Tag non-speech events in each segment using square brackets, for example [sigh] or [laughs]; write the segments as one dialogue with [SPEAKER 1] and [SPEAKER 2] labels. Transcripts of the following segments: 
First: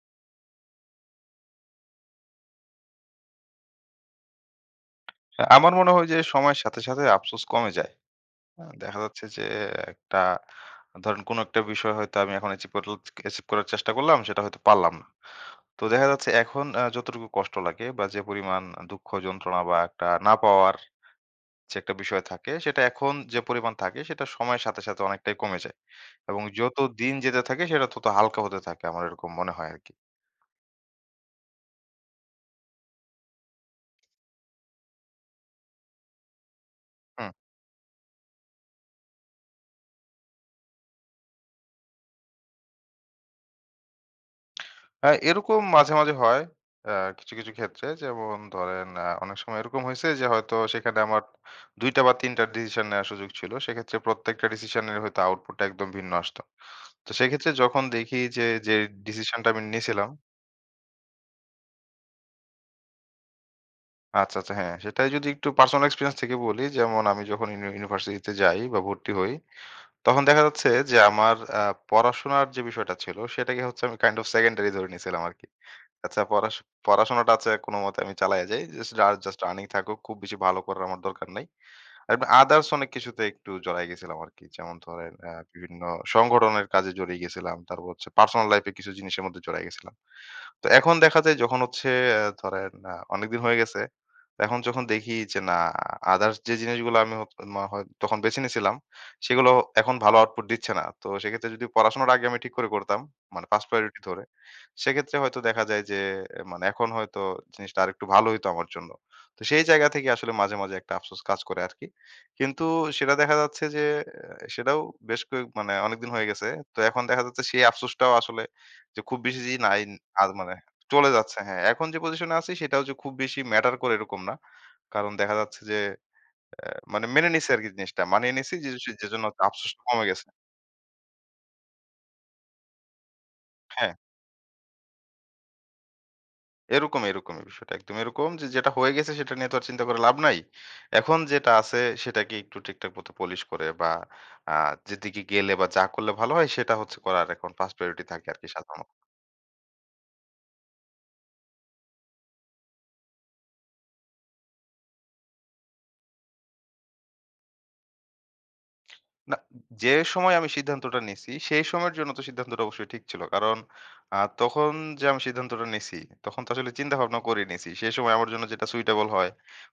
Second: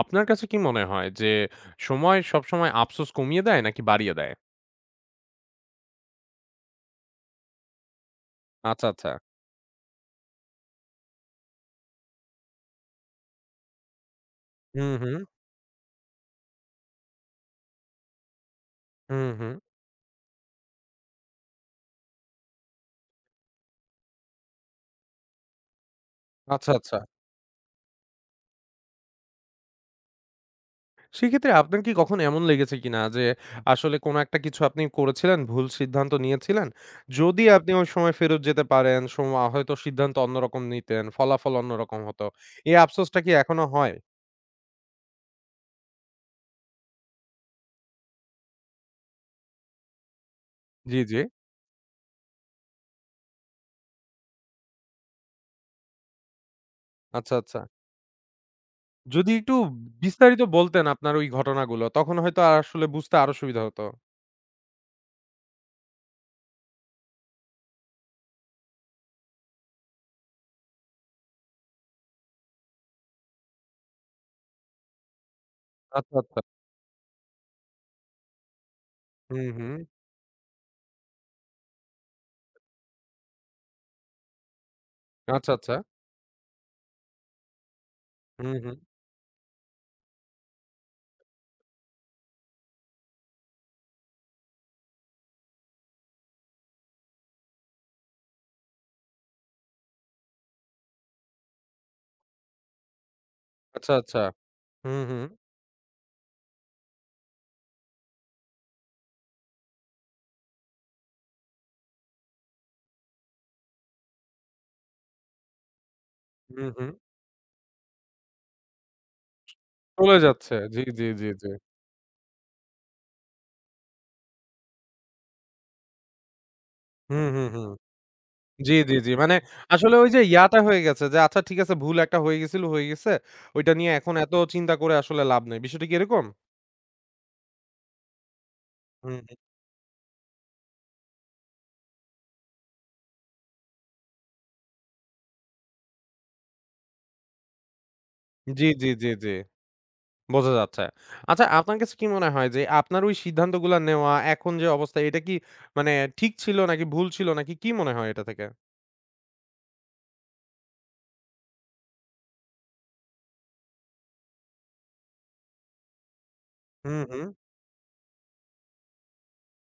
[SPEAKER 1] আপনার কাছে কি মনে হয় যে সময় সবসময় আফসোস কমিয়ে দেয় নাকি বাড়িয়ে দেয়?
[SPEAKER 2] হ্যাঁ, আমার মনে হয় যে সময়ের সাথে, সাথে আফসোস কমে যায়।
[SPEAKER 1] আচ্ছা,
[SPEAKER 2] দেখা
[SPEAKER 1] আচ্ছা।
[SPEAKER 2] যাচ্ছে যে একটা ধরেন কোনো একটা বিষয় হয়তো আমি এখন অ্যাচিভ করার চেষ্টা করলাম, সেটা হয়তো
[SPEAKER 1] হুম,
[SPEAKER 2] পারলাম না।
[SPEAKER 1] হুম,
[SPEAKER 2] তো দেখা যাচ্ছে এখন যতটুকু কষ্ট লাগে বা যে পরিমাণ দুঃখ,
[SPEAKER 1] হুম, হুম।
[SPEAKER 2] যন্ত্রণা বা একটা না পাওয়ার যে একটা বিষয় থাকে, সেটা এখন যে পরিমাণ থাকে সেটা সময়ের সাথে, সাথে অনেকটাই কমে যায়। এবং
[SPEAKER 1] আচ্ছা,
[SPEAKER 2] যত
[SPEAKER 1] আচ্ছা।
[SPEAKER 2] দিন যেতে থাকে সেটা তত হালকা হতে থাকে। আমার এরকম মনে হয় আরকি।
[SPEAKER 1] সেক্ষেত্রে আপনার কি কখনো এমন লেগেছে কিনা যে আসলে কোনো একটা কিছু আপনি করেছিলেন, ভুল সিদ্ধান্ত নিয়েছিলেন।
[SPEAKER 2] হুম।
[SPEAKER 1] যদি আপনি ওই সময় ফেরত যেতে পারেন, সময় হয়তো সিদ্ধান্ত অন্যরকম নিতেন, ফলাফল অন্যরকম হতো। এই আফসোসটা কি এখনো হয়?
[SPEAKER 2] হ্যাঁ, এরকম মাঝে, মাঝে হয়। আ কিছু, কিছু ক্ষেত্রে যেমন ধরেন অনেক সময় এরকম হইছে যে হয়তো সেখানে
[SPEAKER 1] জি, জি।
[SPEAKER 2] আমার ২ টা বা ৩ টা ডিসিশন নেওয়ার সুযোগ ছিল। সেক্ষেত্রে প্রত্যেকটা ডিসিশনের হয়তো আউটপুটটা একদম ভিন্ন আসতো। তো
[SPEAKER 1] আচ্ছা,
[SPEAKER 2] সেক্ষেত্রে
[SPEAKER 1] আচ্ছা।
[SPEAKER 2] যখন দেখি যে
[SPEAKER 1] যদি
[SPEAKER 2] ডিসিশনটা
[SPEAKER 1] একটু
[SPEAKER 2] আমি নিয়েছিলাম
[SPEAKER 1] বিস্তারিত বলতেন আপনার ওই ঘটনাগুলো তখন হয়তো আসলে বুঝতে আরো সুবিধা হতো।
[SPEAKER 2] আচ্ছা, আচ্ছা হ্যাঁ, সেটাই যদি একটু পার্সোনাল এক্সপেরিয়েন্স থেকে বলি, যেমন আমি যখন ইউনিভার্সিটিতে যাই বা ভর্তি হই, তখন দেখা যাচ্ছে যে আমার পড়াশোনার যে বিষয়টা ছিল সেটাকে হচ্ছে আমি কাইন্ড অফ সেকেন্ডারি ধরে নিয়েছিলাম আরকি।
[SPEAKER 1] আচ্ছা,
[SPEAKER 2] আচ্ছা
[SPEAKER 1] আচ্ছা।
[SPEAKER 2] পড়াশোনাটা আছে কোনমতে আমি চালাইয়া যাই। জাস্ট আর জাস্ট
[SPEAKER 1] হুম,
[SPEAKER 2] আর্নিং
[SPEAKER 1] হুম।
[SPEAKER 2] থাকুক। খুব বেশি ভালো করার আমার দরকার নাই। আর আদার্স অনেক কিছুতে একটু জড়ায় গেছিলাম আরকি। যেমন ধরেন
[SPEAKER 1] আচ্ছা, আচ্ছা।
[SPEAKER 2] বিভিন্ন সংগঠনের কাজে জড়িয়ে গেছিলাম। তারপর হচ্ছে পার্সোনাল
[SPEAKER 1] হুম,
[SPEAKER 2] লাইফ এ
[SPEAKER 1] হুম।
[SPEAKER 2] কিছু জিনিসের মধ্যে জড়ায় গেছিলাম। তো এখন দেখা যায় যখন হচ্ছে ধরেন অনেকদিন হয়ে গেছে। তো এখন যখন দেখি যে না আদার্স যে জিনিসগুলো আমি হত মা হয় তখন বেছে নিয়েছিলাম, সেগুলো এখন ভালো আউটপুট দিচ্ছে না। তো সেক্ষেত্রে যদি পড়াশোনার আগে আমি ঠিক করে করতাম, মানে 1st
[SPEAKER 1] আচ্ছা,
[SPEAKER 2] প্রায়োরিটি
[SPEAKER 1] আচ্ছা।
[SPEAKER 2] ধরে,
[SPEAKER 1] হুম,
[SPEAKER 2] সেক্ষেত্রে
[SPEAKER 1] হুম,
[SPEAKER 2] হয়তো দেখা যায় যে মানে এখন হয়তো জিনিসটা আরেকটু ভালো হইতো আমার জন্য। তো সেই জায়গা থেকে আসলে মাঝে, মাঝে একটা আফসোস কাজ করে আরকি। কিন্তু সেটা দেখা যাচ্ছে যে সেটাও বেশ কয়েক মানে অনেকদিন হয়ে গেছে।
[SPEAKER 1] হুম,
[SPEAKER 2] তো
[SPEAKER 1] হুম।
[SPEAKER 2] এখন দেখা যাচ্ছে সেই আফসোসটাও আসলে যে খুব বেশি যে নাই
[SPEAKER 1] চলে
[SPEAKER 2] আর
[SPEAKER 1] যাচ্ছে।
[SPEAKER 2] মানে
[SPEAKER 1] জি, জি,
[SPEAKER 2] চলে
[SPEAKER 1] জি,
[SPEAKER 2] যাচ্ছে
[SPEAKER 1] জি।
[SPEAKER 2] হ্যাঁ। এখন যে পজিশনে আছি সেটা হচ্ছে খুব বেশি ম্যাটার করে এরকম না। কারণ দেখা যাচ্ছে যে মানে
[SPEAKER 1] হুম,
[SPEAKER 2] মেনে
[SPEAKER 1] হুম,
[SPEAKER 2] নিছি
[SPEAKER 1] হুম।
[SPEAKER 2] আরকি জিনিসটা। মানিয়ে নিছি যে
[SPEAKER 1] জি, জি, জি।
[SPEAKER 2] যেজন্য
[SPEAKER 1] মানে
[SPEAKER 2] আফসোসটা
[SPEAKER 1] আসলে
[SPEAKER 2] কমে
[SPEAKER 1] ওই যে
[SPEAKER 2] গেছে।
[SPEAKER 1] ইয়াটা হয়ে গেছে যে আচ্ছা ঠিক আছে ভুল একটা হয়ে গেছিল, হয়ে গেছে। ওইটা নিয়ে
[SPEAKER 2] হ্যাঁ,
[SPEAKER 1] এখন এত চিন্তা করে আসলে লাভ নাই। বিষয়টা কি এরকম?
[SPEAKER 2] এরকমই বিষয়টা একদম এরকম যে যেটা হয়ে গেছে
[SPEAKER 1] হুম,
[SPEAKER 2] সেটা
[SPEAKER 1] হুম।
[SPEAKER 2] নিয়ে তো আর চিন্তা করে লাভ নাই। এখন যেটা আছে সেটাকে একটু ঠিকঠাক মতো polish করে বা আ যেদিকে গেলে বা যা করলে ভালো হয় সেটা হচ্ছে করার এখন ফার্স্ট প্রায়োরিটি থাকে আরকি
[SPEAKER 1] জি, জি,
[SPEAKER 2] সাধারণত।
[SPEAKER 1] জি, জি। বোঝা যাচ্ছে। আচ্ছা আপনার কাছে কি মনে হয় যে আপনার ওই সিদ্ধান্তগুলা নেওয়া এখন যে অবস্থা এটা কি মানে ঠিক ছিল নাকি ভুল ছিল নাকি কি মনে হয় এটা থেকে?
[SPEAKER 2] না, যে সময় আমি সিদ্ধান্তটা নিছি, সেই সময়ের জন্য তো সিদ্ধান্তটা অবশ্যই ঠিক ছিল। কারণ তখন যে আমি সিদ্ধান্তটা নিছি, তখন তো আসলে চিন্তা
[SPEAKER 1] হুম,
[SPEAKER 2] ভাবনা
[SPEAKER 1] হুম।
[SPEAKER 2] করে নিছি। সেই সময় আমার জন্য যেটা সুইটেবল হয়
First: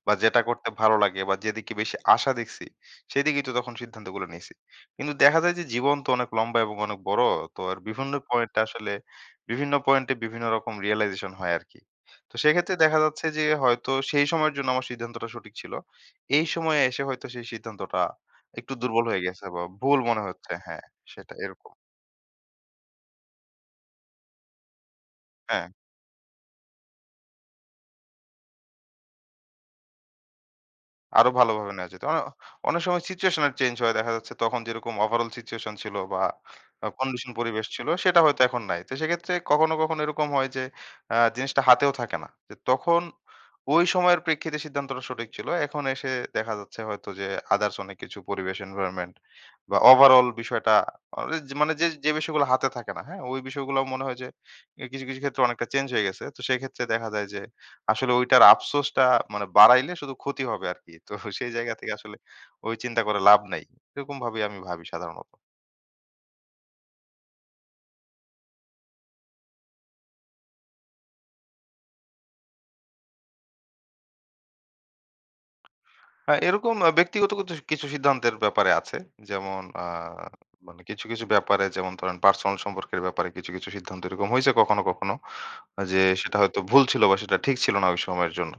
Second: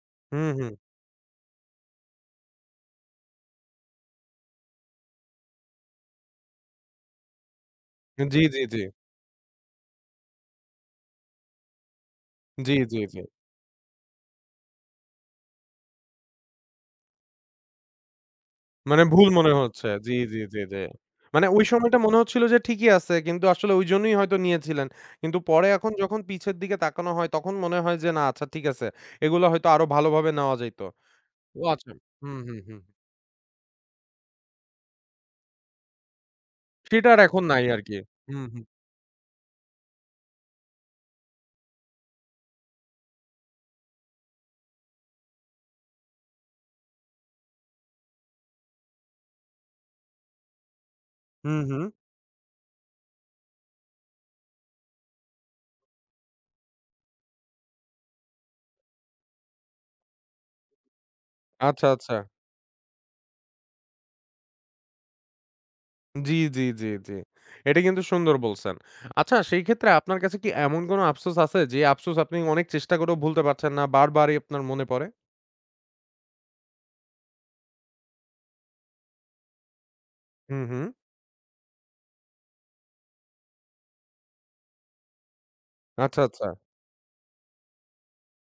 [SPEAKER 2] বা যেটা
[SPEAKER 1] হুম,
[SPEAKER 2] করতে
[SPEAKER 1] হুম।
[SPEAKER 2] ভালো লাগে বা যেদিকে বেশি আশা দেখছি, সেদিকেই তো তখন সিদ্ধান্তগুলো নিছি। কিন্তু দেখা যায় যে জীবন তো অনেক লম্বা এবং অনেক বড়। তো আর
[SPEAKER 1] জি, জি, জি।
[SPEAKER 2] বিভিন্ন পয়েন্টে বিভিন্ন রকম রিয়ালাইজেশন হয় আরকি। তো
[SPEAKER 1] জি,
[SPEAKER 2] সেক্ষেত্রে
[SPEAKER 1] জি,
[SPEAKER 2] দেখা
[SPEAKER 1] জি।
[SPEAKER 2] যাচ্ছে যে হয়তো সেই সময়ের জন্য আমার সিদ্ধান্তটা সঠিক ছিল। এই সময়ে এসে হয়তো সেই সিদ্ধান্তটা একটু
[SPEAKER 1] মানে
[SPEAKER 2] দুর্বল হয়ে
[SPEAKER 1] ভুল
[SPEAKER 2] গেছে
[SPEAKER 1] মনে
[SPEAKER 2] বা
[SPEAKER 1] হচ্ছে।
[SPEAKER 2] ভুল
[SPEAKER 1] জি,
[SPEAKER 2] মনে
[SPEAKER 1] জি,
[SPEAKER 2] হচ্ছে।
[SPEAKER 1] জি, জি।
[SPEAKER 2] হ্যাঁ, সেটা
[SPEAKER 1] মানে ওই
[SPEAKER 2] এরকম।
[SPEAKER 1] সময়টা মনে হচ্ছিল যে ঠিকই আছে। কিন্তু আসলে ওইজন্যই হয়তো নিয়েছিলেন। কিন্তু পরে
[SPEAKER 2] হ্যাঁ।
[SPEAKER 1] এখন যখন পিছের দিকে তাকানো হয় তখন মনে হয় যে না আচ্ছা ঠিক আছে। এগুলো হয়তো আরো ভালোভাবে নেওয়া যাইত।
[SPEAKER 2] আরো
[SPEAKER 1] ও
[SPEAKER 2] ভালোভাবে নেওয়া
[SPEAKER 1] আচ্ছা।
[SPEAKER 2] যেত।
[SPEAKER 1] হুম, হুম, হুম।
[SPEAKER 2] অনেক সময় সিচুয়েশনের চেঞ্জ হয়। দেখা যাচ্ছে তখন যেরকম ওভারঅল সিচুয়েশন ছিল বা
[SPEAKER 1] সেটা আর
[SPEAKER 2] কন্ডিশন
[SPEAKER 1] এখন নাই
[SPEAKER 2] পরিবেশ ছিল
[SPEAKER 1] আরকি।
[SPEAKER 2] সেটা হয়তো
[SPEAKER 1] হুম,
[SPEAKER 2] এখন
[SPEAKER 1] হুম।
[SPEAKER 2] নাই। তো সেক্ষেত্রে কখনো, কখনো এরকম হয় যে জিনিসটা হাতেও থাকে না। যে তখন ওই সময়ের প্রেক্ষিতে সিদ্ধান্তটা সঠিক ছিল। এখন এসে দেখা যাচ্ছে হয়তো যে আদারস অনেক কিছু পরিবেশ এনভায়রনমেন্ট বা ওভারঅল বিষয়টা আ যে
[SPEAKER 1] হুম,
[SPEAKER 2] মানে
[SPEAKER 1] হুম।
[SPEAKER 2] যে বিষয়গুলো হাতে থাকে না, হ্যাঁ? ওই বিষয়গুলো মনে হয় যে কিছু, কিছু ক্ষেত্রে অনেকটা চেঞ্জ হয়ে গেছে। তো সেক্ষেত্রে দেখা যায় যে আসলে ঐটার আফসোসটা মানে বাড়াইলে শুধু ক্ষতি হবে আরকি। তো সেই জায়গা
[SPEAKER 1] আচ্ছা,
[SPEAKER 2] থেকে
[SPEAKER 1] আচ্ছা।
[SPEAKER 2] আসলে ওই চিন্তা করে লাভ নাই। এরকম ভাবেই আমি ভাবি সাধারণত।
[SPEAKER 1] জি, জি, জি, জি। এটা কিন্তু সুন্দর বলছেন। আচ্ছা সেই ক্ষেত্রে আপনার কাছে কি এমন কোনো আফসোস আছে যে আফসোস আপনি অনেক চেষ্টা করেও ভুলতে পারছেন না? বারবারই আপনার মনে পড়ে?
[SPEAKER 2] এরকম ব্যক্তিগত কিছু কিছু সিদ্ধান্তের ব্যাপারে আছে। যেমন
[SPEAKER 1] হুম,
[SPEAKER 2] মানে
[SPEAKER 1] হুম।
[SPEAKER 2] কিছু, কিছু ব্যাপারে যেমন ধরেন পার্সোনাল সম্পর্কের ব্যাপারে কিছু, কিছু সিদ্ধান্ত এরকম হয়েছে কখনো, কখনো। যে
[SPEAKER 1] আচ্ছা,
[SPEAKER 2] সেটা
[SPEAKER 1] আচ্ছা।
[SPEAKER 2] হয়তো ভুল ছিল বা সেটা ঠিক ছিল না ওই সময়ের জন্য।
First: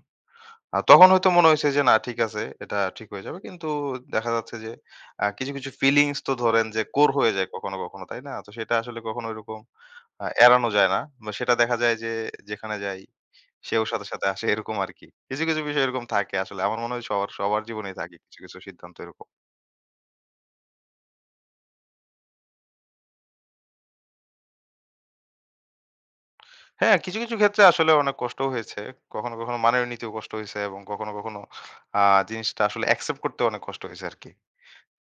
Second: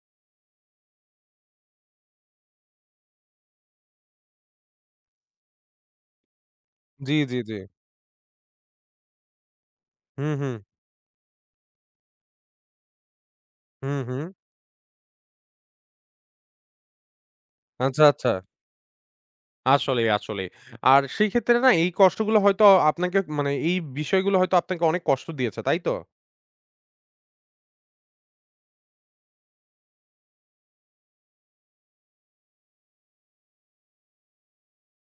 [SPEAKER 2] তখন হয়তো মনে হইছে যে না ঠিক আছে, এটা ঠিক হয়ে যাবে। কিন্তু দেখা যাচ্ছে যে কিছু, কিছু ফিলিংস তো ধরেন যে কোর
[SPEAKER 1] জি,
[SPEAKER 2] হয়ে
[SPEAKER 1] জি,
[SPEAKER 2] যায়
[SPEAKER 1] জি।
[SPEAKER 2] কখনো, কখনো, তাই না? তো সেটা আসলে কখনো ওইরকম
[SPEAKER 1] হুম, হুম।
[SPEAKER 2] এড়ানো যায় না। বা সেটা দেখা যায় যে যেখানে যাই সেও
[SPEAKER 1] হুম,
[SPEAKER 2] সাথে,
[SPEAKER 1] হুম।
[SPEAKER 2] সাথে আসে এরকম আরকি। কিছু, কিছু বিষয় এরকম থাকে আসলে। আমার মনে হয় সবার, সবার জীবনেই
[SPEAKER 1] আচ্ছা,
[SPEAKER 2] থাকে
[SPEAKER 1] আচ্ছা।
[SPEAKER 2] কিছু, কিছু সিদ্ধান্ত এরকম।
[SPEAKER 1] আসলেই, আসলেই। আর সেই ক্ষেত্রে না এই কষ্টগুলো হয়তো আপনাকে মানে এই বিষয়গুলো হয়তো আপনাকে অনেক কষ্ট দিয়েছে, তাই তো?
[SPEAKER 2] হ্যাঁ, কিছু, কিছু ক্ষেত্রে আসলে অনেক কষ্ট হয়েছে। কখনো, কখনো মানিয়ে নিতেও কষ্ট হইছে এবং কখনো, কখনো আ জিনিসটা আসলে অ্যাকসেপ্ট করতেও অনেক কষ্ট হইছে আরকি।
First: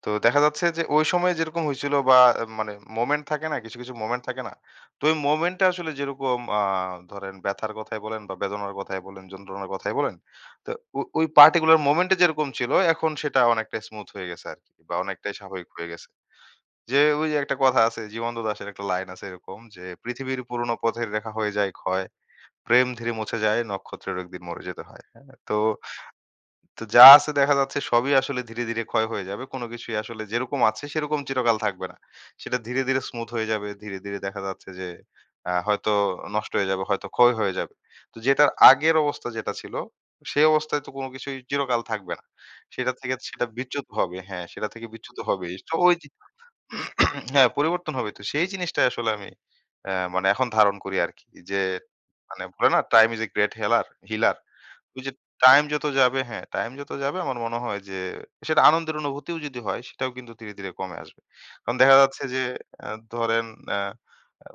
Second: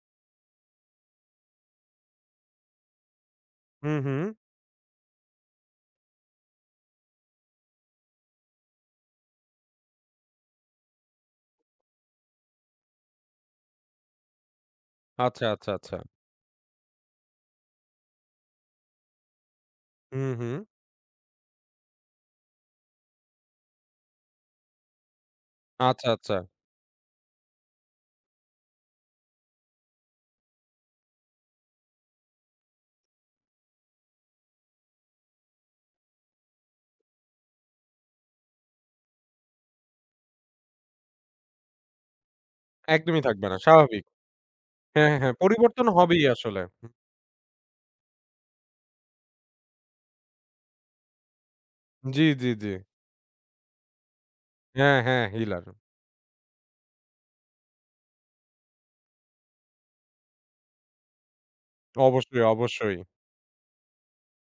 [SPEAKER 2] তো দেখা যাচ্ছে যে ওই সময়ে যেরকম হয়েছিল বা মানে মোমেন্ট থাকে না কিছু, কিছু
[SPEAKER 1] হুম, হুম।
[SPEAKER 2] মোমেন্ট থাকে না? তো ওই মোমেন্টে আসলে যেরকম ধরেন ব্যথার কথাই বলেন বা বেদনার কথাই বলেন, যন্ত্রণার কথাই বলেন। তো ওই পার্টিকুলার মোমেন্টে যেরকম ছিল এখন সেটা অনেকটা স্মুথ হয়ে গেছে আরকি বা অনেকটাই
[SPEAKER 1] আচ্ছা,
[SPEAKER 2] স্বাভাবিক
[SPEAKER 1] আচ্ছা,
[SPEAKER 2] হয়ে
[SPEAKER 1] আচ্ছা।
[SPEAKER 2] গেছে। যে ওই যে একটা কথা আছে জীবন্ত দাশের একটা লাইন আছে এরকম যে,
[SPEAKER 1] হুম,
[SPEAKER 2] "পৃথিবীর
[SPEAKER 1] হুম।
[SPEAKER 2] পুরোনো পথের রেখা হয়ে যায় ক্ষয়, প্রেম ধীরে মুছে যায়, নক্ষত্রেরও একদিন মরে যেতে হয়।" হ্যাঁ? তো
[SPEAKER 1] আচ্ছা, আচ্ছা।
[SPEAKER 2] তো যা আছে দেখা যাচ্ছে সবই আসলে ধীরে ধীরে ক্ষয় হয়ে যাবে। কোনো কিছুই আসলে যেরকম আছে সেরকম চিরকাল থাকবে না। সেটা ধীরে, ধীরে স্মুথ হয়ে যাবে। ধীরে, ধীরে দেখা যাচ্ছে যে হয়তো নষ্ট হয়ে যাবে, হয়তো ক্ষয় হয়ে যাবে। তো যেটার আগের অবস্থা যেটা ছিল, সেই অবস্থায় তো কোনো কিছুই চিরকাল থাকবে না। সেটা থেকে
[SPEAKER 1] একদমই থাকবে
[SPEAKER 2] সেটা
[SPEAKER 1] না।
[SPEAKER 2] বিচ্যুত
[SPEAKER 1] স্বাভাবিক।
[SPEAKER 2] হবে। হ্যাঁ, সেটা থেকে
[SPEAKER 1] হ্যাঁ,
[SPEAKER 2] বিচ্যুত
[SPEAKER 1] হ্যাঁ, হ্যাঁ।
[SPEAKER 2] হবেই। তো
[SPEAKER 1] পরিবর্তন
[SPEAKER 2] ওই যে
[SPEAKER 1] হবেই আসলে।
[SPEAKER 2] [clears throat] হ্যাঁ, পরিবর্তন হবে। তো সেই জিনিসটাই আসলে আমি মানে এখন ধারণ করি আরকি। যে
[SPEAKER 1] জি,
[SPEAKER 2] মানে
[SPEAKER 1] জি, জি।
[SPEAKER 2] বলে না time is a great healer.
[SPEAKER 1] হ্যাঁ,
[SPEAKER 2] ওই যে
[SPEAKER 1] হ্যাঁ,
[SPEAKER 2] টাইম
[SPEAKER 1] হিলার।
[SPEAKER 2] যত যাবে হ্যাঁ, টাইম যত যাবে আমার মনে হয় যে সেটা আনন্দের অনুভূতিও যদি হয় সেটাও কিন্তু ধীরে, ধীরে কমে আসবে। কারণ দেখা যাচ্ছে যে
[SPEAKER 1] অবশ্যই,
[SPEAKER 2] আ
[SPEAKER 1] অবশ্যই।
[SPEAKER 2] ধরেন আ আ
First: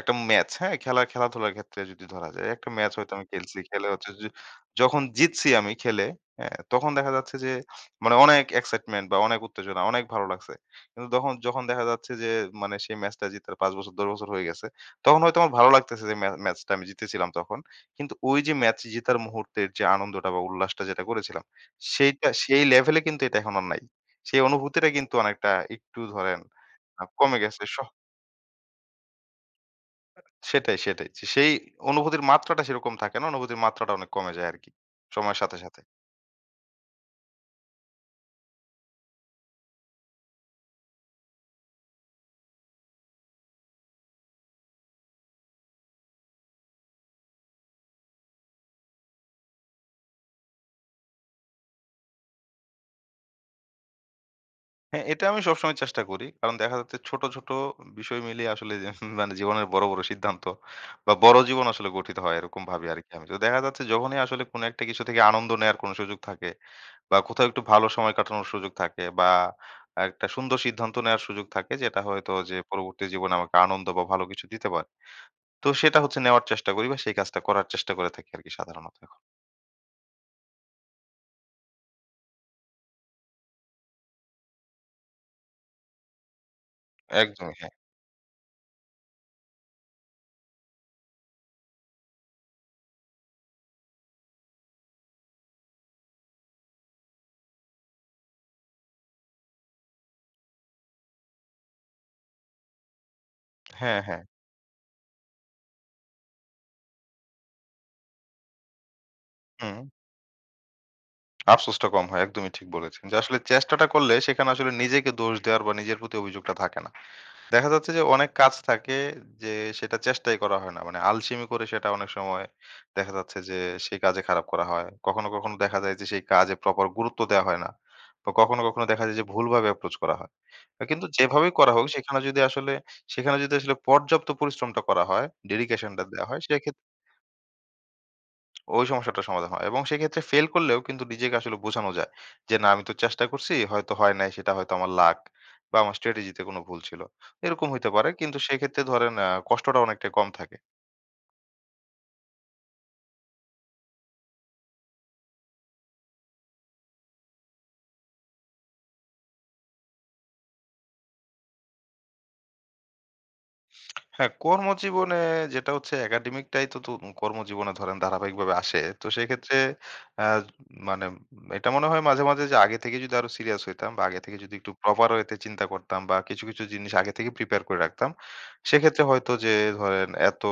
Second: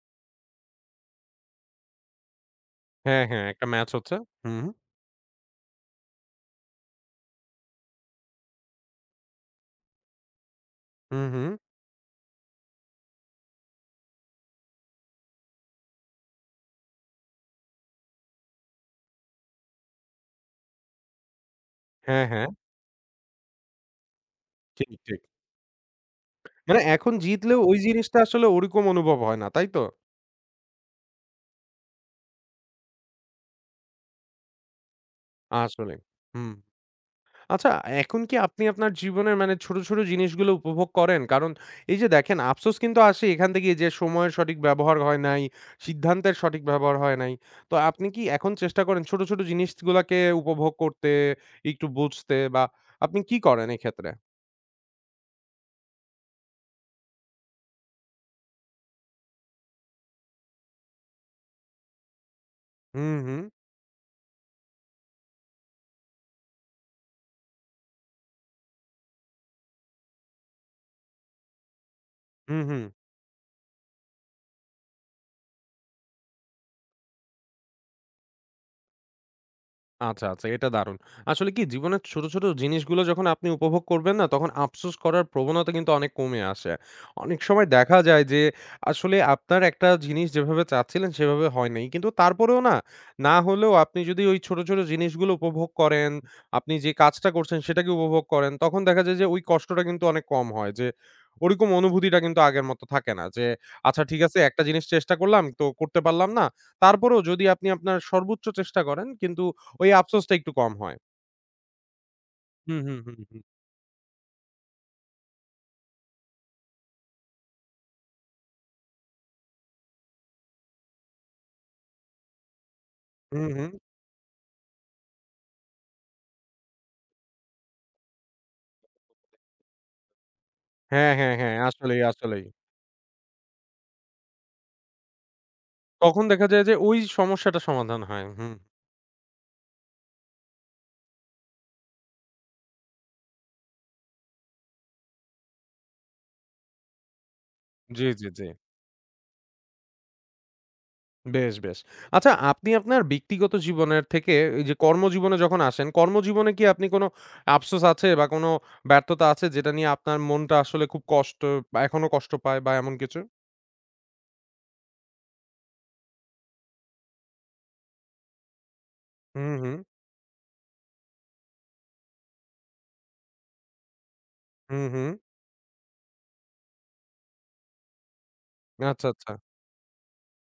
[SPEAKER 2] একটা ম্যাচ, হ্যাঁ? খেলাধুলার ক্ষেত্রে যদি ধরা যায়, একটা ম্যাচ হয়তো
[SPEAKER 1] হ্যাঁ,
[SPEAKER 2] আমি
[SPEAKER 1] হ্যাঁ,
[SPEAKER 2] খেলছি।
[SPEAKER 1] একটা
[SPEAKER 2] খেলে
[SPEAKER 1] ম্যাচ
[SPEAKER 2] হচ্ছে
[SPEAKER 1] হচ্ছে।
[SPEAKER 2] যে
[SPEAKER 1] হুম,
[SPEAKER 2] যখন জিতছি আমি খেলে, হ্যাঁ? তখন দেখা যাচ্ছে যে মানে অনেক এক্সাইটমেন্ট বা অনেক উত্তেজনা, অনেক ভালো লাগছে। কিন্তু
[SPEAKER 1] হুম,
[SPEAKER 2] তখন
[SPEAKER 1] হুম।
[SPEAKER 2] যখন দেখা যাচ্ছে যে মানে সেই ম্যাচটা জিতার ৫ বছর ১০ বছর হয়ে গেছে, তখন হয়তো আমার ভালো লাগতেছে যে ম্যাচটা আমি জিতেছিলাম তখন। কিন্তু ওই যে ম্যাচ জেতার মুহূর্তের যে আনন্দটা বা উল্লাসটা যেটা করেছিলাম,
[SPEAKER 1] হ্যাঁ,
[SPEAKER 2] সেইটা
[SPEAKER 1] হ্যাঁ।
[SPEAKER 2] সেই লেভেলে কিন্তু এটা এখন আর নাই। সেই
[SPEAKER 1] ঠিক,
[SPEAKER 2] অনুভূতিটা কিন্তু
[SPEAKER 1] ঠিক।
[SPEAKER 2] অনেকটা একটু ধরেন
[SPEAKER 1] মানে এখন
[SPEAKER 2] কমে
[SPEAKER 1] জিতলেও
[SPEAKER 2] গেছে।
[SPEAKER 1] ওই জিনিসটা আসলে ওরকম অনুভব হয় না, তাই তো?
[SPEAKER 2] সেটাই। যে সেই অনুভূতির মাত্রাটা সেরকম থাকে না। অনুভূতির মাত্রাটা অনেক কমে যায় আরকি সময়ের সাথে, সাথে।
[SPEAKER 1] আসলেই। হুম। আচ্ছা, এখন কি আপনি আপনার জীবনের মানে ছোট, ছোট জিনিসগুলো উপভোগ করেন? কারণ এই যে দেখেন আফসোস কিন্তু আসে এখান থেকেই যে সময়ের সঠিক ব্যবহার হয় নাই, সিদ্ধান্তের সঠিক ব্যবহার হয় নাই। তো আপনি কি এখন চেষ্টা করেন ছোট, ছোট জিনিসগুলাকে উপভোগ করতে, একটু বুঝতে বা আপনি কি করেন এক্ষেত্রে?
[SPEAKER 2] হ্যাঁ, এটা আমি সবসময় চেষ্টা করি। কারণ দেখা যাচ্ছে ছোট, ছোট বিষয় মিলিয়ে আসলে যে [laughs] মানে জীবনের বড়, বড় সিদ্ধান্ত বা বড় জীবন আসলে গঠিত হয় এরকম ভাবি আরকি
[SPEAKER 1] হুম,
[SPEAKER 2] আমি। তো
[SPEAKER 1] হুম।
[SPEAKER 2] দেখা যাচ্ছে যখনই আসলে কোনো একটা কিছু থেকে আনন্দ নেয়ার কোনো সুযোগ থাকে বা কোথাও একটু ভালো সময় কাটানোর সুযোগ থাকে বা একটা সুন্দর সিদ্ধান্ত নেওয়ার সুযোগ থাকে যেটা হয়তো যে
[SPEAKER 1] হুম, হুম।
[SPEAKER 2] পরবর্তী জীবনে আমাকে আনন্দ বা ভালো কিছু দিতে পারে। তো সেটা হচ্ছে নেওয়ার চেষ্টা করি বা সেই কাজটা করার চেষ্টা করে থাকি আরকি সাধারণত এখন।
[SPEAKER 1] আচ্ছা, আচ্ছা। এটা দারুণ। আসলে কি জীবনের ছোট, ছোট জিনিসগুলো যখন আপনি উপভোগ করবেন না, তখন আফসোস করার প্রবণতা কিন্তু অনেক কমে আসে। অনেক
[SPEAKER 2] একদমই
[SPEAKER 1] সময়
[SPEAKER 2] হ্যাঁ।
[SPEAKER 1] দেখা যায় যে, আসলে আপনার একটা জিনিস যেভাবে চাচ্ছিলেন সেভাবে হয় নাই। কিন্তু তারপরেও না, না হলেও আপনি যদি ওই ছোট, ছোট জিনিসগুলো উপভোগ করেন, আপনি যে কাজটা করছেন সেটাকে উপভোগ করেন, তখন দেখা যায় যে ওই কষ্টটা কিন্তু অনেক কম হয়। যে ওরকম অনুভূতিটা কিন্তু আগের মতো থাকে না। যে
[SPEAKER 2] হ্যাঁ,
[SPEAKER 1] আচ্ছা ঠিক
[SPEAKER 2] হ্যাঁ।
[SPEAKER 1] আছে একটা জিনিস চেষ্টা করলাম, তো করতে পারলাম না। তারপরেও যদি আপনি আপনার সর্বোচ্চ চেষ্টা করেন কিন্তু
[SPEAKER 2] হুম।
[SPEAKER 1] ওই আফসোসটা একটু কম হয়।
[SPEAKER 2] আফসোসটা কম হয়। একদমই ঠিক
[SPEAKER 1] হুম, হুম,
[SPEAKER 2] বলেছেন।
[SPEAKER 1] হুম,
[SPEAKER 2] যে আসলে
[SPEAKER 1] হুম।
[SPEAKER 2] চেষ্টাটা করলে সেখানে আসলে নিজেকে দোষ দেওয়ার বা নিজের প্রতি অভিযোগটা থাকে না। দেখা যাচ্ছে যে অনেক কাজ থাকে যে সেটা চেষ্টাই করা হয় না। মানে আলসেমি করে সেটা অনেক সময় দেখা যাচ্ছে
[SPEAKER 1] হুম,
[SPEAKER 2] যে
[SPEAKER 1] হুম।
[SPEAKER 2] সেই কাজে খারাপ করা হয়। কখনো, কখনো দেখা যায় যে সেই কাজে প্রপার গুরুত্ব দেওয়া হয় না। বা কখনো, কখনো দেখা যায় যে ভুলভাবে অ্যাপ্রোচ করা হয়। কিন্তু
[SPEAKER 1] হ্যাঁ, হ্যাঁ,
[SPEAKER 2] যেভাবেই
[SPEAKER 1] হ্যাঁ।
[SPEAKER 2] করা হোক
[SPEAKER 1] আসলেই, আসলেই।
[SPEAKER 2] সেখানে যদি আসলে পর্যাপ্ত পরিশ্রমটা করা হয়, ডেডিকেশনটা
[SPEAKER 1] তখন
[SPEAKER 2] দেওয়া হয়
[SPEAKER 1] দেখা যায় যে
[SPEAKER 2] সেক্ষেত্রে
[SPEAKER 1] ওই সমস্যাটা সমাধান হয়। হুম।
[SPEAKER 2] ওই সমস্যাটা সমাধান হয় এবং সেক্ষেত্রে ফেল করলেও কিন্তু নিজেকে আসলে বোঝানো যায় যে না আমি তো চেষ্টা করছি হয়তো হয় নাই সেটা হয়তো আমার লাক বা আমার স্ট্র্যাটেজিতে কোনো ভুল ছিল এরকম হতে
[SPEAKER 1] জি,
[SPEAKER 2] পারে
[SPEAKER 1] জি,
[SPEAKER 2] কিন্তু
[SPEAKER 1] জি।
[SPEAKER 2] সেক্ষেত্রে ধরেন আহ, কষ্টটা অনেকটা কম থাকে
[SPEAKER 1] বেশ, বেশ। আচ্ছা আপনি আপনার ব্যক্তিগত জীবনের থেকে এই যে কর্মজীবনে যখন আসেন, কর্মজীবনে কি আপনি কোনো আফসোস আছে বা কোনো ব্যর্থতা আছে যেটা নিয়ে আপনার মনটা আসলে খুব কষ্ট বা এখনো কষ্ট পায় বা এমন কিছু?
[SPEAKER 2] হ্যাঁ, কর্মজীবনে যেটা হচ্ছে একাডেমিকটাই তো তু কর্মজীবনে ধরেন ধারাবাহিকভাবে আসে। তো
[SPEAKER 1] হুম,
[SPEAKER 2] সেক্ষেত্রে
[SPEAKER 1] হুম।
[SPEAKER 2] অ্যা মানে এটা মনে হয় মাঝে, মাঝে যে আগে থেকে যদি আরো সিরিয়াস হইতাম বা আগে থেকে যদি একটু
[SPEAKER 1] হুম, হুম।
[SPEAKER 2] প্রপার ওয়েতে চিন্তা করতাম বা কিছু, কিছু জিনিস আগে থেকে প্রিপেয়ার করে রাখতাম। সেক্ষেত্রে
[SPEAKER 1] আচ্ছা, আচ্ছা।
[SPEAKER 2] হয়তো যে ধরেন এত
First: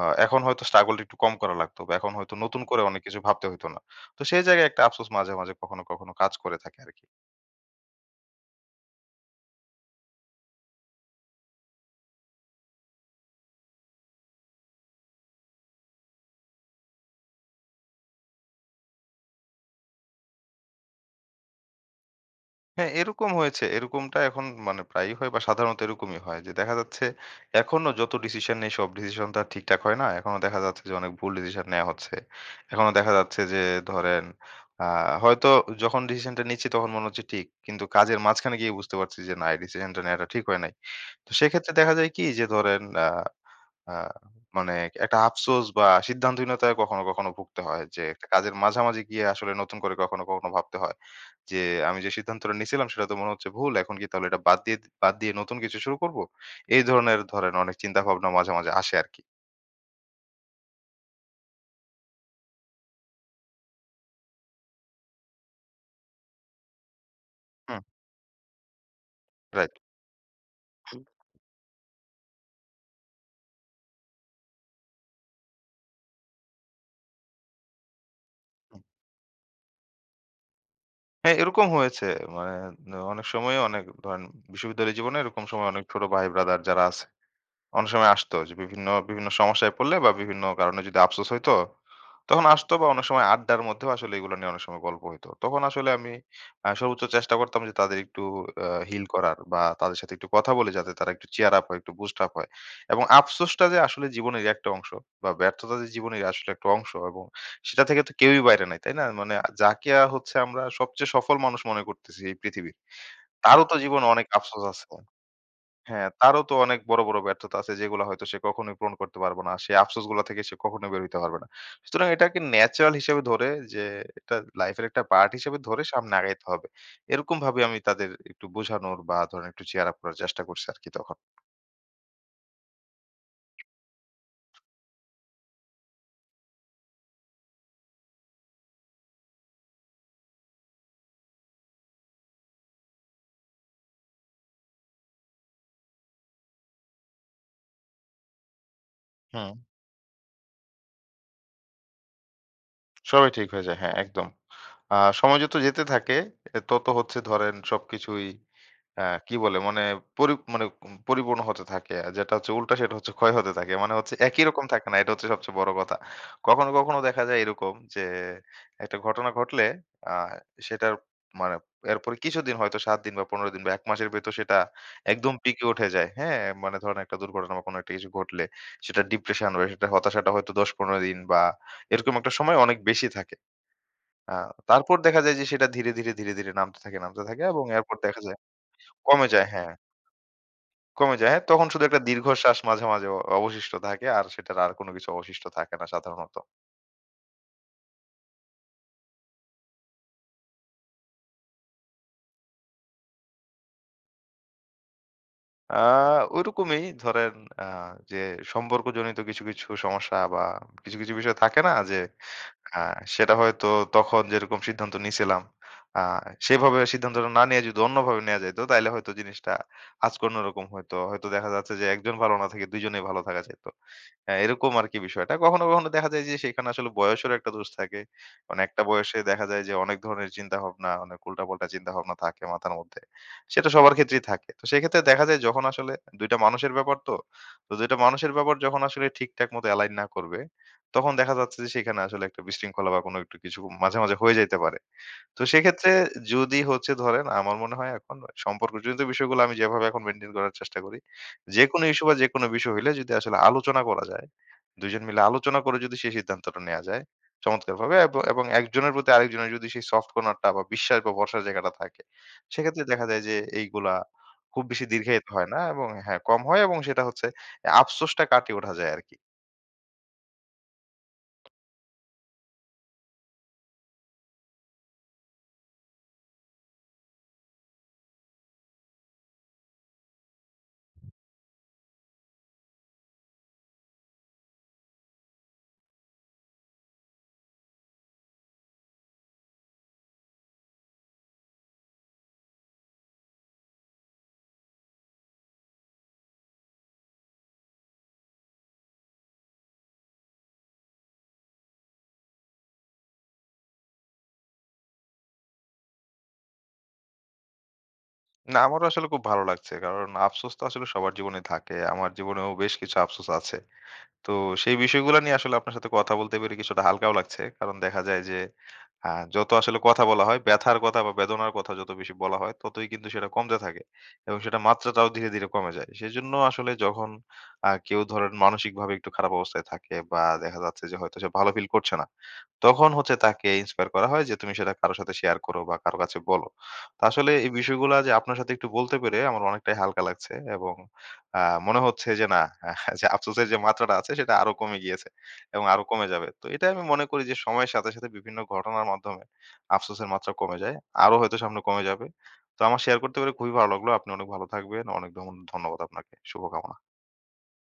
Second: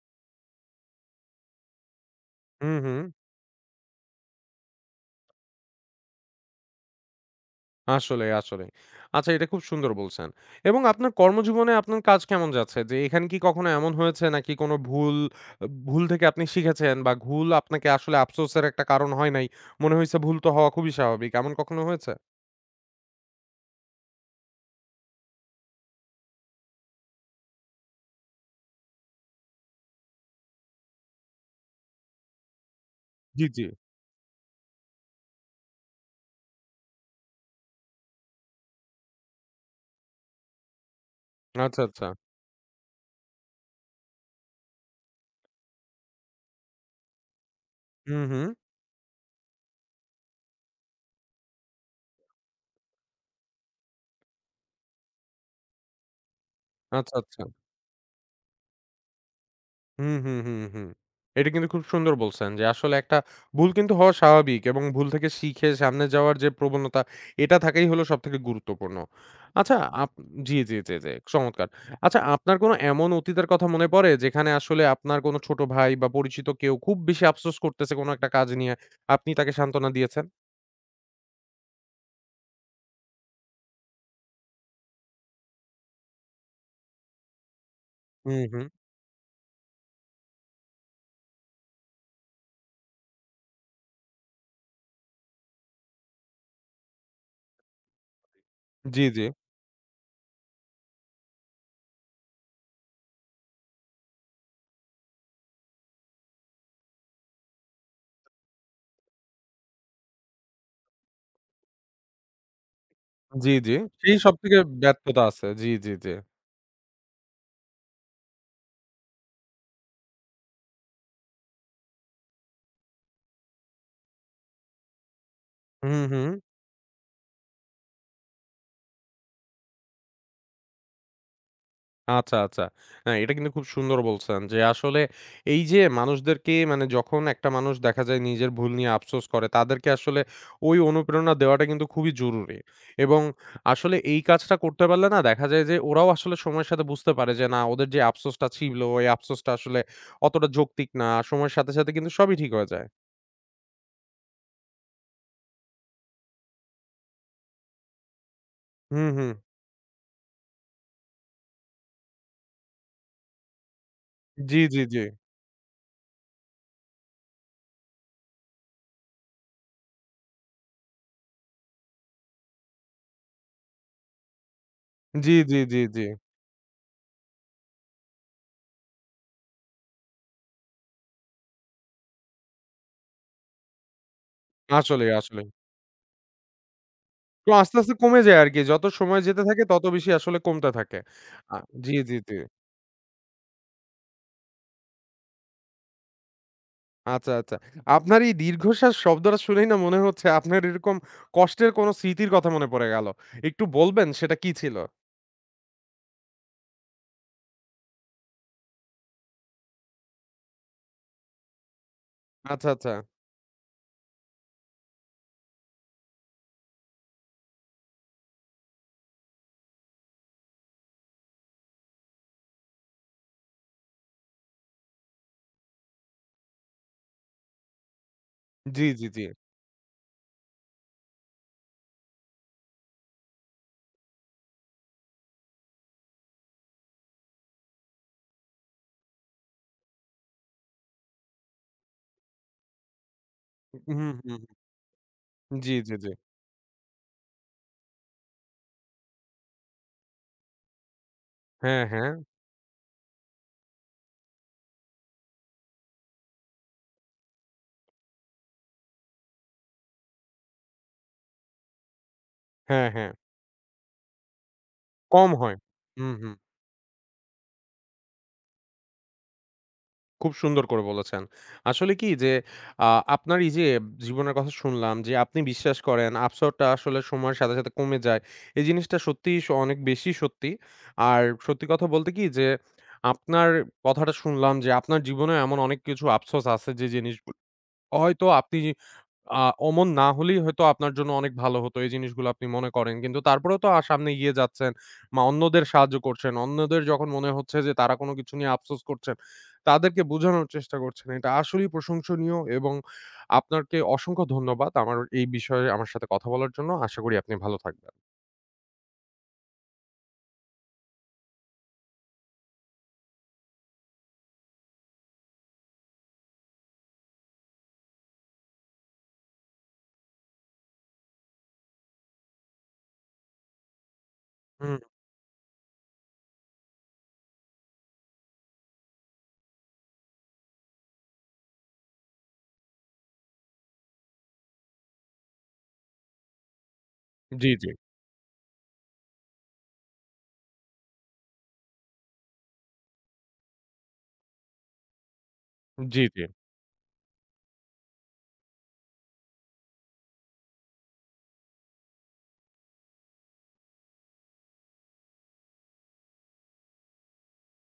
[SPEAKER 2] এখন হয়তো স্ট্রাগলটা একটু কম করা লাগতো বা এখন হয়তো নতুন
[SPEAKER 1] হুম,
[SPEAKER 2] করে
[SPEAKER 1] হুম।
[SPEAKER 2] অনেক কিছু ভাবতে হইতো না। তো সেই জায়গায় একটা আফসোস মাঝে, মাঝে কখনো, কখনো কাজ করে থাকে আরকি।
[SPEAKER 1] আসলেই, আসলেই। আচ্ছা এটা খুব সুন্দর বলছেন। এবং আপনার কর্মজীবনে আপনার কাজ কেমন যাচ্ছে? যে এখানে কি কখনো এমন হয়েছে নাকি কোনো ভুল ভুল থেকে আপনি শিখেছেন বা ভুল আপনাকে আসলে আফসোসের একটা কারণ হয় নাই। মনে হইছে ভুল তো হওয়া খুবই স্বাভাবিক। এমন কখনো হয়েছে?
[SPEAKER 2] হ্যাঁ, এরকম হয়েছে। এরকমটা এখন মানে প্রায়ই হয় বা সাধারণত এরকমই হয় যে দেখা যাচ্ছে এখনো যত ডিসিশন নেই সব ডিসিশন তো আর ঠিকঠাক হয় না। এখনো দেখা যাচ্ছে যে অনেক ভুল ডিসিশন নেয়া হচ্ছে। এখনো দেখা যাচ্ছে
[SPEAKER 1] জি,
[SPEAKER 2] যে
[SPEAKER 1] জি।
[SPEAKER 2] ধরেন আ হয়তো যখন ডিসিশনটা নিচ্ছি তখন মনে হচ্ছে ঠিক। কিন্তু কাজের মাঝখানে গিয়ে বুঝতে পারছি যে না এই ডিসিশনটা নেয়াটা ঠিক হয় নাই। তো সেক্ষেত্রে
[SPEAKER 1] আচ্ছা,
[SPEAKER 2] দেখা
[SPEAKER 1] আচ্ছা।
[SPEAKER 2] যায় কি যে ধরেন আ আ মানে একটা আফসোস বা সিদ্ধান্তহীনতায় কখনো, কখনো ভুগতে হয় যে
[SPEAKER 1] হুম,
[SPEAKER 2] একটা
[SPEAKER 1] হুম।
[SPEAKER 2] কাজের মাঝামাঝি গিয়ে আসলে নতুন করে কখনো, কখনো ভাবতে হয়। যে আমি যে সিদ্ধান্তটা নিছিলাম সেটা তো মনে হচ্ছে ভুল। এখন কি তাহলে এটা বাদ দিয়ে নতুন কিছু শুরু করব? এই
[SPEAKER 1] আচ্ছা,
[SPEAKER 2] ধরনের
[SPEAKER 1] আচ্ছা।
[SPEAKER 2] ধরেন অনেক চিন্তা ভাবনা মাঝে, মাঝে আসে আরকি।
[SPEAKER 1] হুম, হুম, হুম, হুম। এটা কিন্তু খুব সুন্দর বলছেন যে আসলে একটা ভুল কিন্তু হওয়া স্বাভাবিক এবং ভুল থেকে শিখে সামনে যাওয়ার যে প্রবণতা এটা
[SPEAKER 2] হুম,
[SPEAKER 1] থাকাই হলো সবথেকে গুরুত্বপূর্ণ।
[SPEAKER 2] রাইট।
[SPEAKER 1] আচ্ছা আপ জি, জি, জি, জি, চমৎকার। আচ্ছা আপনার কোনো এমন অতীতের কথা মনে পড়ে যেখানে আসলে আপনার কোনো ছোট ভাই বা পরিচিত কেউ খুব বেশি আফসোস করতেছে কোনো একটা কাজ নিয়ে, আপনি তাকে সান্ত্বনা দিয়েছেন?
[SPEAKER 2] হ্যাঁ, এরকম হয়েছে। মানে অনেক সময় অনেক ধরেন বিশ্ববিদ্যালয় জীবনে এরকম সময় অনেক ছোট ভাই ব্রাদার যারা আছে অনেক সময় আসতো
[SPEAKER 1] হুম,
[SPEAKER 2] যে
[SPEAKER 1] হুম।
[SPEAKER 2] বিভিন্ন, বিভিন্ন সমস্যায় পড়লে বা বিভিন্ন কারণে যদি আফসোস হইতো, তখন আসতো বা অনেক সময় আড্ডার মধ্যেও আসলে এগুলো নিয়ে অনেক সময় গল্প হইতো। তখন আসলে আমি সর্বোচ্চ চেষ্টা করতাম যে তাদের একটু
[SPEAKER 1] জি,
[SPEAKER 2] হিল
[SPEAKER 1] জি,
[SPEAKER 2] করার বা তাদের সাথে একটু কথা বলে যাতে তারা একটু cheer up হয়, একটু boost up হয়। এবং আফসোসটা যে আসলে জীবনেরই একটা অংশ বা ব্যর্থতা যে জীবনের আসলে একটা অংশ এবং সেটা থেকে তো কেউই বাইরে নাই, তাই না? মানে যাকে হচ্ছে আমরা সবচেয়ে সফল মানুষ মনে করতেছি এই পৃথিবীর,
[SPEAKER 1] জি,
[SPEAKER 2] তারও
[SPEAKER 1] জি।
[SPEAKER 2] তো জীবনে
[SPEAKER 1] সেই
[SPEAKER 2] অনেক
[SPEAKER 1] সবথেকে
[SPEAKER 2] আফসোস আছে।
[SPEAKER 1] ব্যর্থতা আছে। জি, জি,
[SPEAKER 2] হ্যাঁ,
[SPEAKER 1] জি।
[SPEAKER 2] তারও তো অনেক বড়, বড় ব্যর্থতা আছে যেগুলা হয়তো সে কখনোই পূরণ করতে পারবে না। সেই আফসোসগুলা থেকে সে কখনোই বের হইতে পারবে না। সুতরাং এটাকে ন্যাচারাল হিসেবে ধরে যে এটা লাইফের একটা পার্ট হিসেবে ধরে
[SPEAKER 1] হুম,
[SPEAKER 2] সামনে
[SPEAKER 1] হুম।
[SPEAKER 2] আগাইতে হবে। এরকমভাবে আমি তাদের একটু বোঝানোর বা ধরেন একটু cheer up করার চেষ্টা করছি আরকি তখন।
[SPEAKER 1] আচ্ছা, আচ্ছা। না, এটা কিন্তু খুব সুন্দর বলছেন যে আসলে এই যে মানুষদেরকে মানে যখন একটা মানুষ দেখা যায় নিজের ভুল নিয়ে আফসোস করে, তাদেরকে আসলে ওই অনুপ্রেরণা দেওয়াটা কিন্তু খুবই জরুরি। এবং আসলে এই কাজটা করতে পারলে না দেখা যায় যে ওরাও আসলে সময়ের সাথে বুঝতে পারে যে না ওদের যে আফসোসটা ছিল, এই আফসোসটা
[SPEAKER 2] হুম।
[SPEAKER 1] আসলে অতটা যৌক্তিক না। সময়ের সাথে, সাথে কিন্তু সবই ঠিক হয়ে যায়।
[SPEAKER 2] সবই ঠিক হয়ে যায়। হ্যাঁ, একদম। আ সময় যত যেতে থাকে এ তত হচ্ছে ধরেন সবকিছুই
[SPEAKER 1] হুম, হুম।
[SPEAKER 2] কি বলে? মানে পরি মানে উম পরিপূর্ণ হতে থাকে। আর যেটা হচ্ছে উল্টা সেটা হচ্ছে ক্ষয় হতে থাকে। মানে হচ্ছে একই
[SPEAKER 1] জি,
[SPEAKER 2] রকম
[SPEAKER 1] জি,
[SPEAKER 2] থাকে না।
[SPEAKER 1] জি।
[SPEAKER 2] এটা হচ্ছে সবচেয়ে বড় কথা। কখনো, কখনো দেখা যায় এরকম যে একটা ঘটনা ঘটলে আ সেটার মানে এরপরে কিছুদিন হয়তো ৭ দিন বা ১৫ দিন বা ১ মাসের ভেতর সেটা
[SPEAKER 1] জি,
[SPEAKER 2] একদম
[SPEAKER 1] জি,
[SPEAKER 2] পিকে
[SPEAKER 1] জি,
[SPEAKER 2] উঠে
[SPEAKER 1] জি।
[SPEAKER 2] যায়। হ্যাঁ? মানে ধরেন একটা দুর্ঘটনা বা কোনো একটা কিছু ঘটলে সেটার ডিপ্রেশন বা সেটার হতাশাটা হয়তো ১০-১৫ দিন বা এরকম একটা সময় অনেক বেশি থাকে। আ তারপর
[SPEAKER 1] আসলেই,
[SPEAKER 2] দেখা যায় যে
[SPEAKER 1] আসলেই।
[SPEAKER 2] সেটা ধীরে, ধীরে, ধীরে, ধীরে নামতে থাকে, নামতে থাকে
[SPEAKER 1] তো
[SPEAKER 2] এবং
[SPEAKER 1] আস্তে, আস্তে
[SPEAKER 2] এরপর
[SPEAKER 1] কমে
[SPEAKER 2] দেখা যায়
[SPEAKER 1] যায় আরকি। যত সময়
[SPEAKER 2] কমে
[SPEAKER 1] যেতে
[SPEAKER 2] যায়
[SPEAKER 1] থাকে
[SPEAKER 2] হ্যাঁ,
[SPEAKER 1] তত বেশি আসলে কমতে থাকে।
[SPEAKER 2] কমে যায়। হ্যাঁ,
[SPEAKER 1] আ
[SPEAKER 2] তখন শুধু
[SPEAKER 1] জি,
[SPEAKER 2] একটা
[SPEAKER 1] জি, জি।
[SPEAKER 2] দীর্ঘশ্বাস মাঝে, মাঝে, অবশিষ্ট থাকে। আর সেটার আর কোনো কিছু অবশিষ্ট থাকে না সাধারণত।
[SPEAKER 1] আচ্ছা, আচ্ছা। আপনার এই দীর্ঘশ্বাস শব্দটা শুনেই না মনে হচ্ছে আপনার এরকম কষ্টের কোনো স্মৃতির কথা মনে পড়ে গেল। একটু বলবেন সেটা কি ছিল?
[SPEAKER 2] আ ওইরকমই ধরেন আ যে সম্পর্কজনিত কিছু, কিছু, সমস্যা বা কিছু, কিছু, বিষয় থাকে না যে
[SPEAKER 1] আচ্ছা, আচ্ছা।
[SPEAKER 2] হ্যাঁ, সেটা হয়তো তখন যেরকম সিদ্ধান্ত নিছিলাম, আ সেভাবে সিদ্ধান্তটা না নিয়ে যদি অন্যভাবে নেয়া যাইত, তাইলে হয়তো জিনিসটা আজকে অন্যরকম হইতো। হয়তো দেখা যাচ্ছে যে একজন ভালো না থেকে দুইজনেই ভালো থাকা যাইত। এরকম আরকি বিষয়টা। কখনো, কখনো দেখা যায় যে সেখানে আসলে বয়সেরও একটা দোষ থাকে। মানে একটা
[SPEAKER 1] জি, জি,
[SPEAKER 2] বয়সে
[SPEAKER 1] জি।
[SPEAKER 2] দেখা যায় যে অনেক ধরনের চিন্তাভাবনা, অনেক উল্টাপাল্টা চিন্তাভাবনা থাকে মাথার মধ্যে। সেটা সবার ক্ষেত্রেই থাকে। তো সেক্ষেত্রে দেখা যায় যখন আসলে ২ টা মানুষের ব্যাপার তো। তো ২ টা মানুষের ব্যাপার যখন আসলে ঠিকঠাক মতো এলাইন না করবে তখন দেখা যাচ্ছে যে সেখানে আসলে একটা বিশৃঙ্খলা বা কোনো একটু কিছু মাঝে,
[SPEAKER 1] হুম,
[SPEAKER 2] মাঝে হয়ে
[SPEAKER 1] হুম।
[SPEAKER 2] যাইতে পারে। তো
[SPEAKER 1] জি,
[SPEAKER 2] সেক্ষেত্রে
[SPEAKER 1] জি, জি।
[SPEAKER 2] যদি হচ্ছে ধরেন আমার মনে হয় এখন সম্পর্কজনিত বিষয়গুলো আমি যেভাবে এখন মেইনটেইন করার চেষ্টা করি।
[SPEAKER 1] হ্যাঁ,
[SPEAKER 2] যেকোনো ইস্যু
[SPEAKER 1] হ্যাঁ।
[SPEAKER 2] বা যেকোনো বিষয় হইলে যদি আসলে আলোচনা করা যায়, ২ জন মিলে আলোচনা করে যদি সেই সিদ্ধান্তটা নেয়া যায় চমৎকারভাবে এব এবং এবং একজনের প্রতি আরেকজনের যদি সেই সফট কর্নার টা বা বিশ্বাস বা ভরসার জায়গাটা থাকে, সেক্ষেত্রে
[SPEAKER 1] হ্যাঁ,
[SPEAKER 2] দেখা
[SPEAKER 1] হ্যাঁ।
[SPEAKER 2] যায় যে এইগুলা খুব বেশি দীর্ঘায়িত
[SPEAKER 1] কম
[SPEAKER 2] হয়
[SPEAKER 1] হয়।
[SPEAKER 2] না এবং
[SPEAKER 1] হুম,
[SPEAKER 2] হ্যাঁ,
[SPEAKER 1] হুম।
[SPEAKER 2] কম হয় এবং সেটা হচ্ছে আফসোসটা কাটিয়ে ওঠা যায় আরকি।
[SPEAKER 1] খুব সুন্দর করে বলেছেন। আসলে কি যে আ আপনার এই যে জীবনের কথা শুনলাম যে আপনি বিশ্বাস করেন আফসোসটা আসলে সময়ের সাথে, সাথে কমে যায়। এই জিনিসটা সত্যিই অনেক বেশি সত্যি। আর সত্যি কথা বলতে কি যে আপনার কথাটা শুনলাম যে আপনার জীবনেও এমন অনেক কিছু আফসোস আছে যে জিনিস হয়তো আপনি আ অমন না হলেই হয়তো আপনার জন্য অনেক ভালো হতো। এই জিনিসগুলো আপনি মনে করেন। কিন্তু তারপরেও তো সামনে এগিয়ে যাচ্ছেন। অন্যদের সাহায্য করছেন। অন্যদের যখন মনে হচ্ছে যে তারা কোনো কিছু নিয়ে আফসোস করছেন, তাদেরকে বোঝানোর চেষ্টা করছেন। এটা আসলেই প্রশংসনীয় এবং আপনাকে অসংখ্য ধন্যবাদ আমার এই বিষয়ে আমার সাথে কথা বলার জন্য। আশা করি আপনি ভালো থাকবেন।
[SPEAKER 2] না, আমারও আসলে খুব ভালো লাগছে। কারণ আফসোস তো আসলে সবার জীবনে থাকে। আমার জীবনেও বেশ কিছু আফসোস আছে। তো সেই বিষয়গুলা নিয়ে আসলে আপনার সাথে কথা বলতে পেরে কিছুটা হালকাও লাগছে। কারণ দেখা যায় যে হ্যাঁ, যত আসলে কথা বলা হয়, ব্যথার কথা বা বেদনার কথা যত বেশি বলা হয়, ততই কিন্তু সেটা কমতে থাকে এবং সেটার
[SPEAKER 1] হুম,
[SPEAKER 2] মাত্রাটাও ধীরে, ধীরে কমে যায়। সেজন্য আসলে যখন কেউ ধরেন মানসিকভাবে একটু খারাপ অবস্থায় থাকে বা দেখা যাচ্ছে যে হয়তো সে ভালো ফিল করছে না, তখন হচ্ছে তাকে ইন্সপায়ার করা হয় যে তুমি সেটা কারো সাথে শেয়ার করো বা কারো কাছে বলো। তো আসলে
[SPEAKER 1] জি,
[SPEAKER 2] এই
[SPEAKER 1] জি,
[SPEAKER 2] বিষয়গুলা যে আপনার সাথে একটু বলতে পেরে আমার অনেকটাই হালকা লাগছে এবং আ মনে হচ্ছে যে না আহ, যে আফসোসের যে মাত্রাটা আছে সেটা আরো কমে গিয়েছে। এবং আরো
[SPEAKER 1] জি,
[SPEAKER 2] কমে
[SPEAKER 1] জি।
[SPEAKER 2] যাবে। তো এটাই আমি মনে করি যে সময়ের সাথে, সাথে বিভিন্ন ঘটনার মাধ্যমে আফসোসের মাত্রা কমে যায়। আরো হয়তো সামনে কমে যাবে। তো আমার শেয়ার করতে পেরে খুবই ভালো লাগলো। আপনি অনেক ভালো থাকবেন। অনেক ধন্যবাদ আপনাকে। শুভকামনা।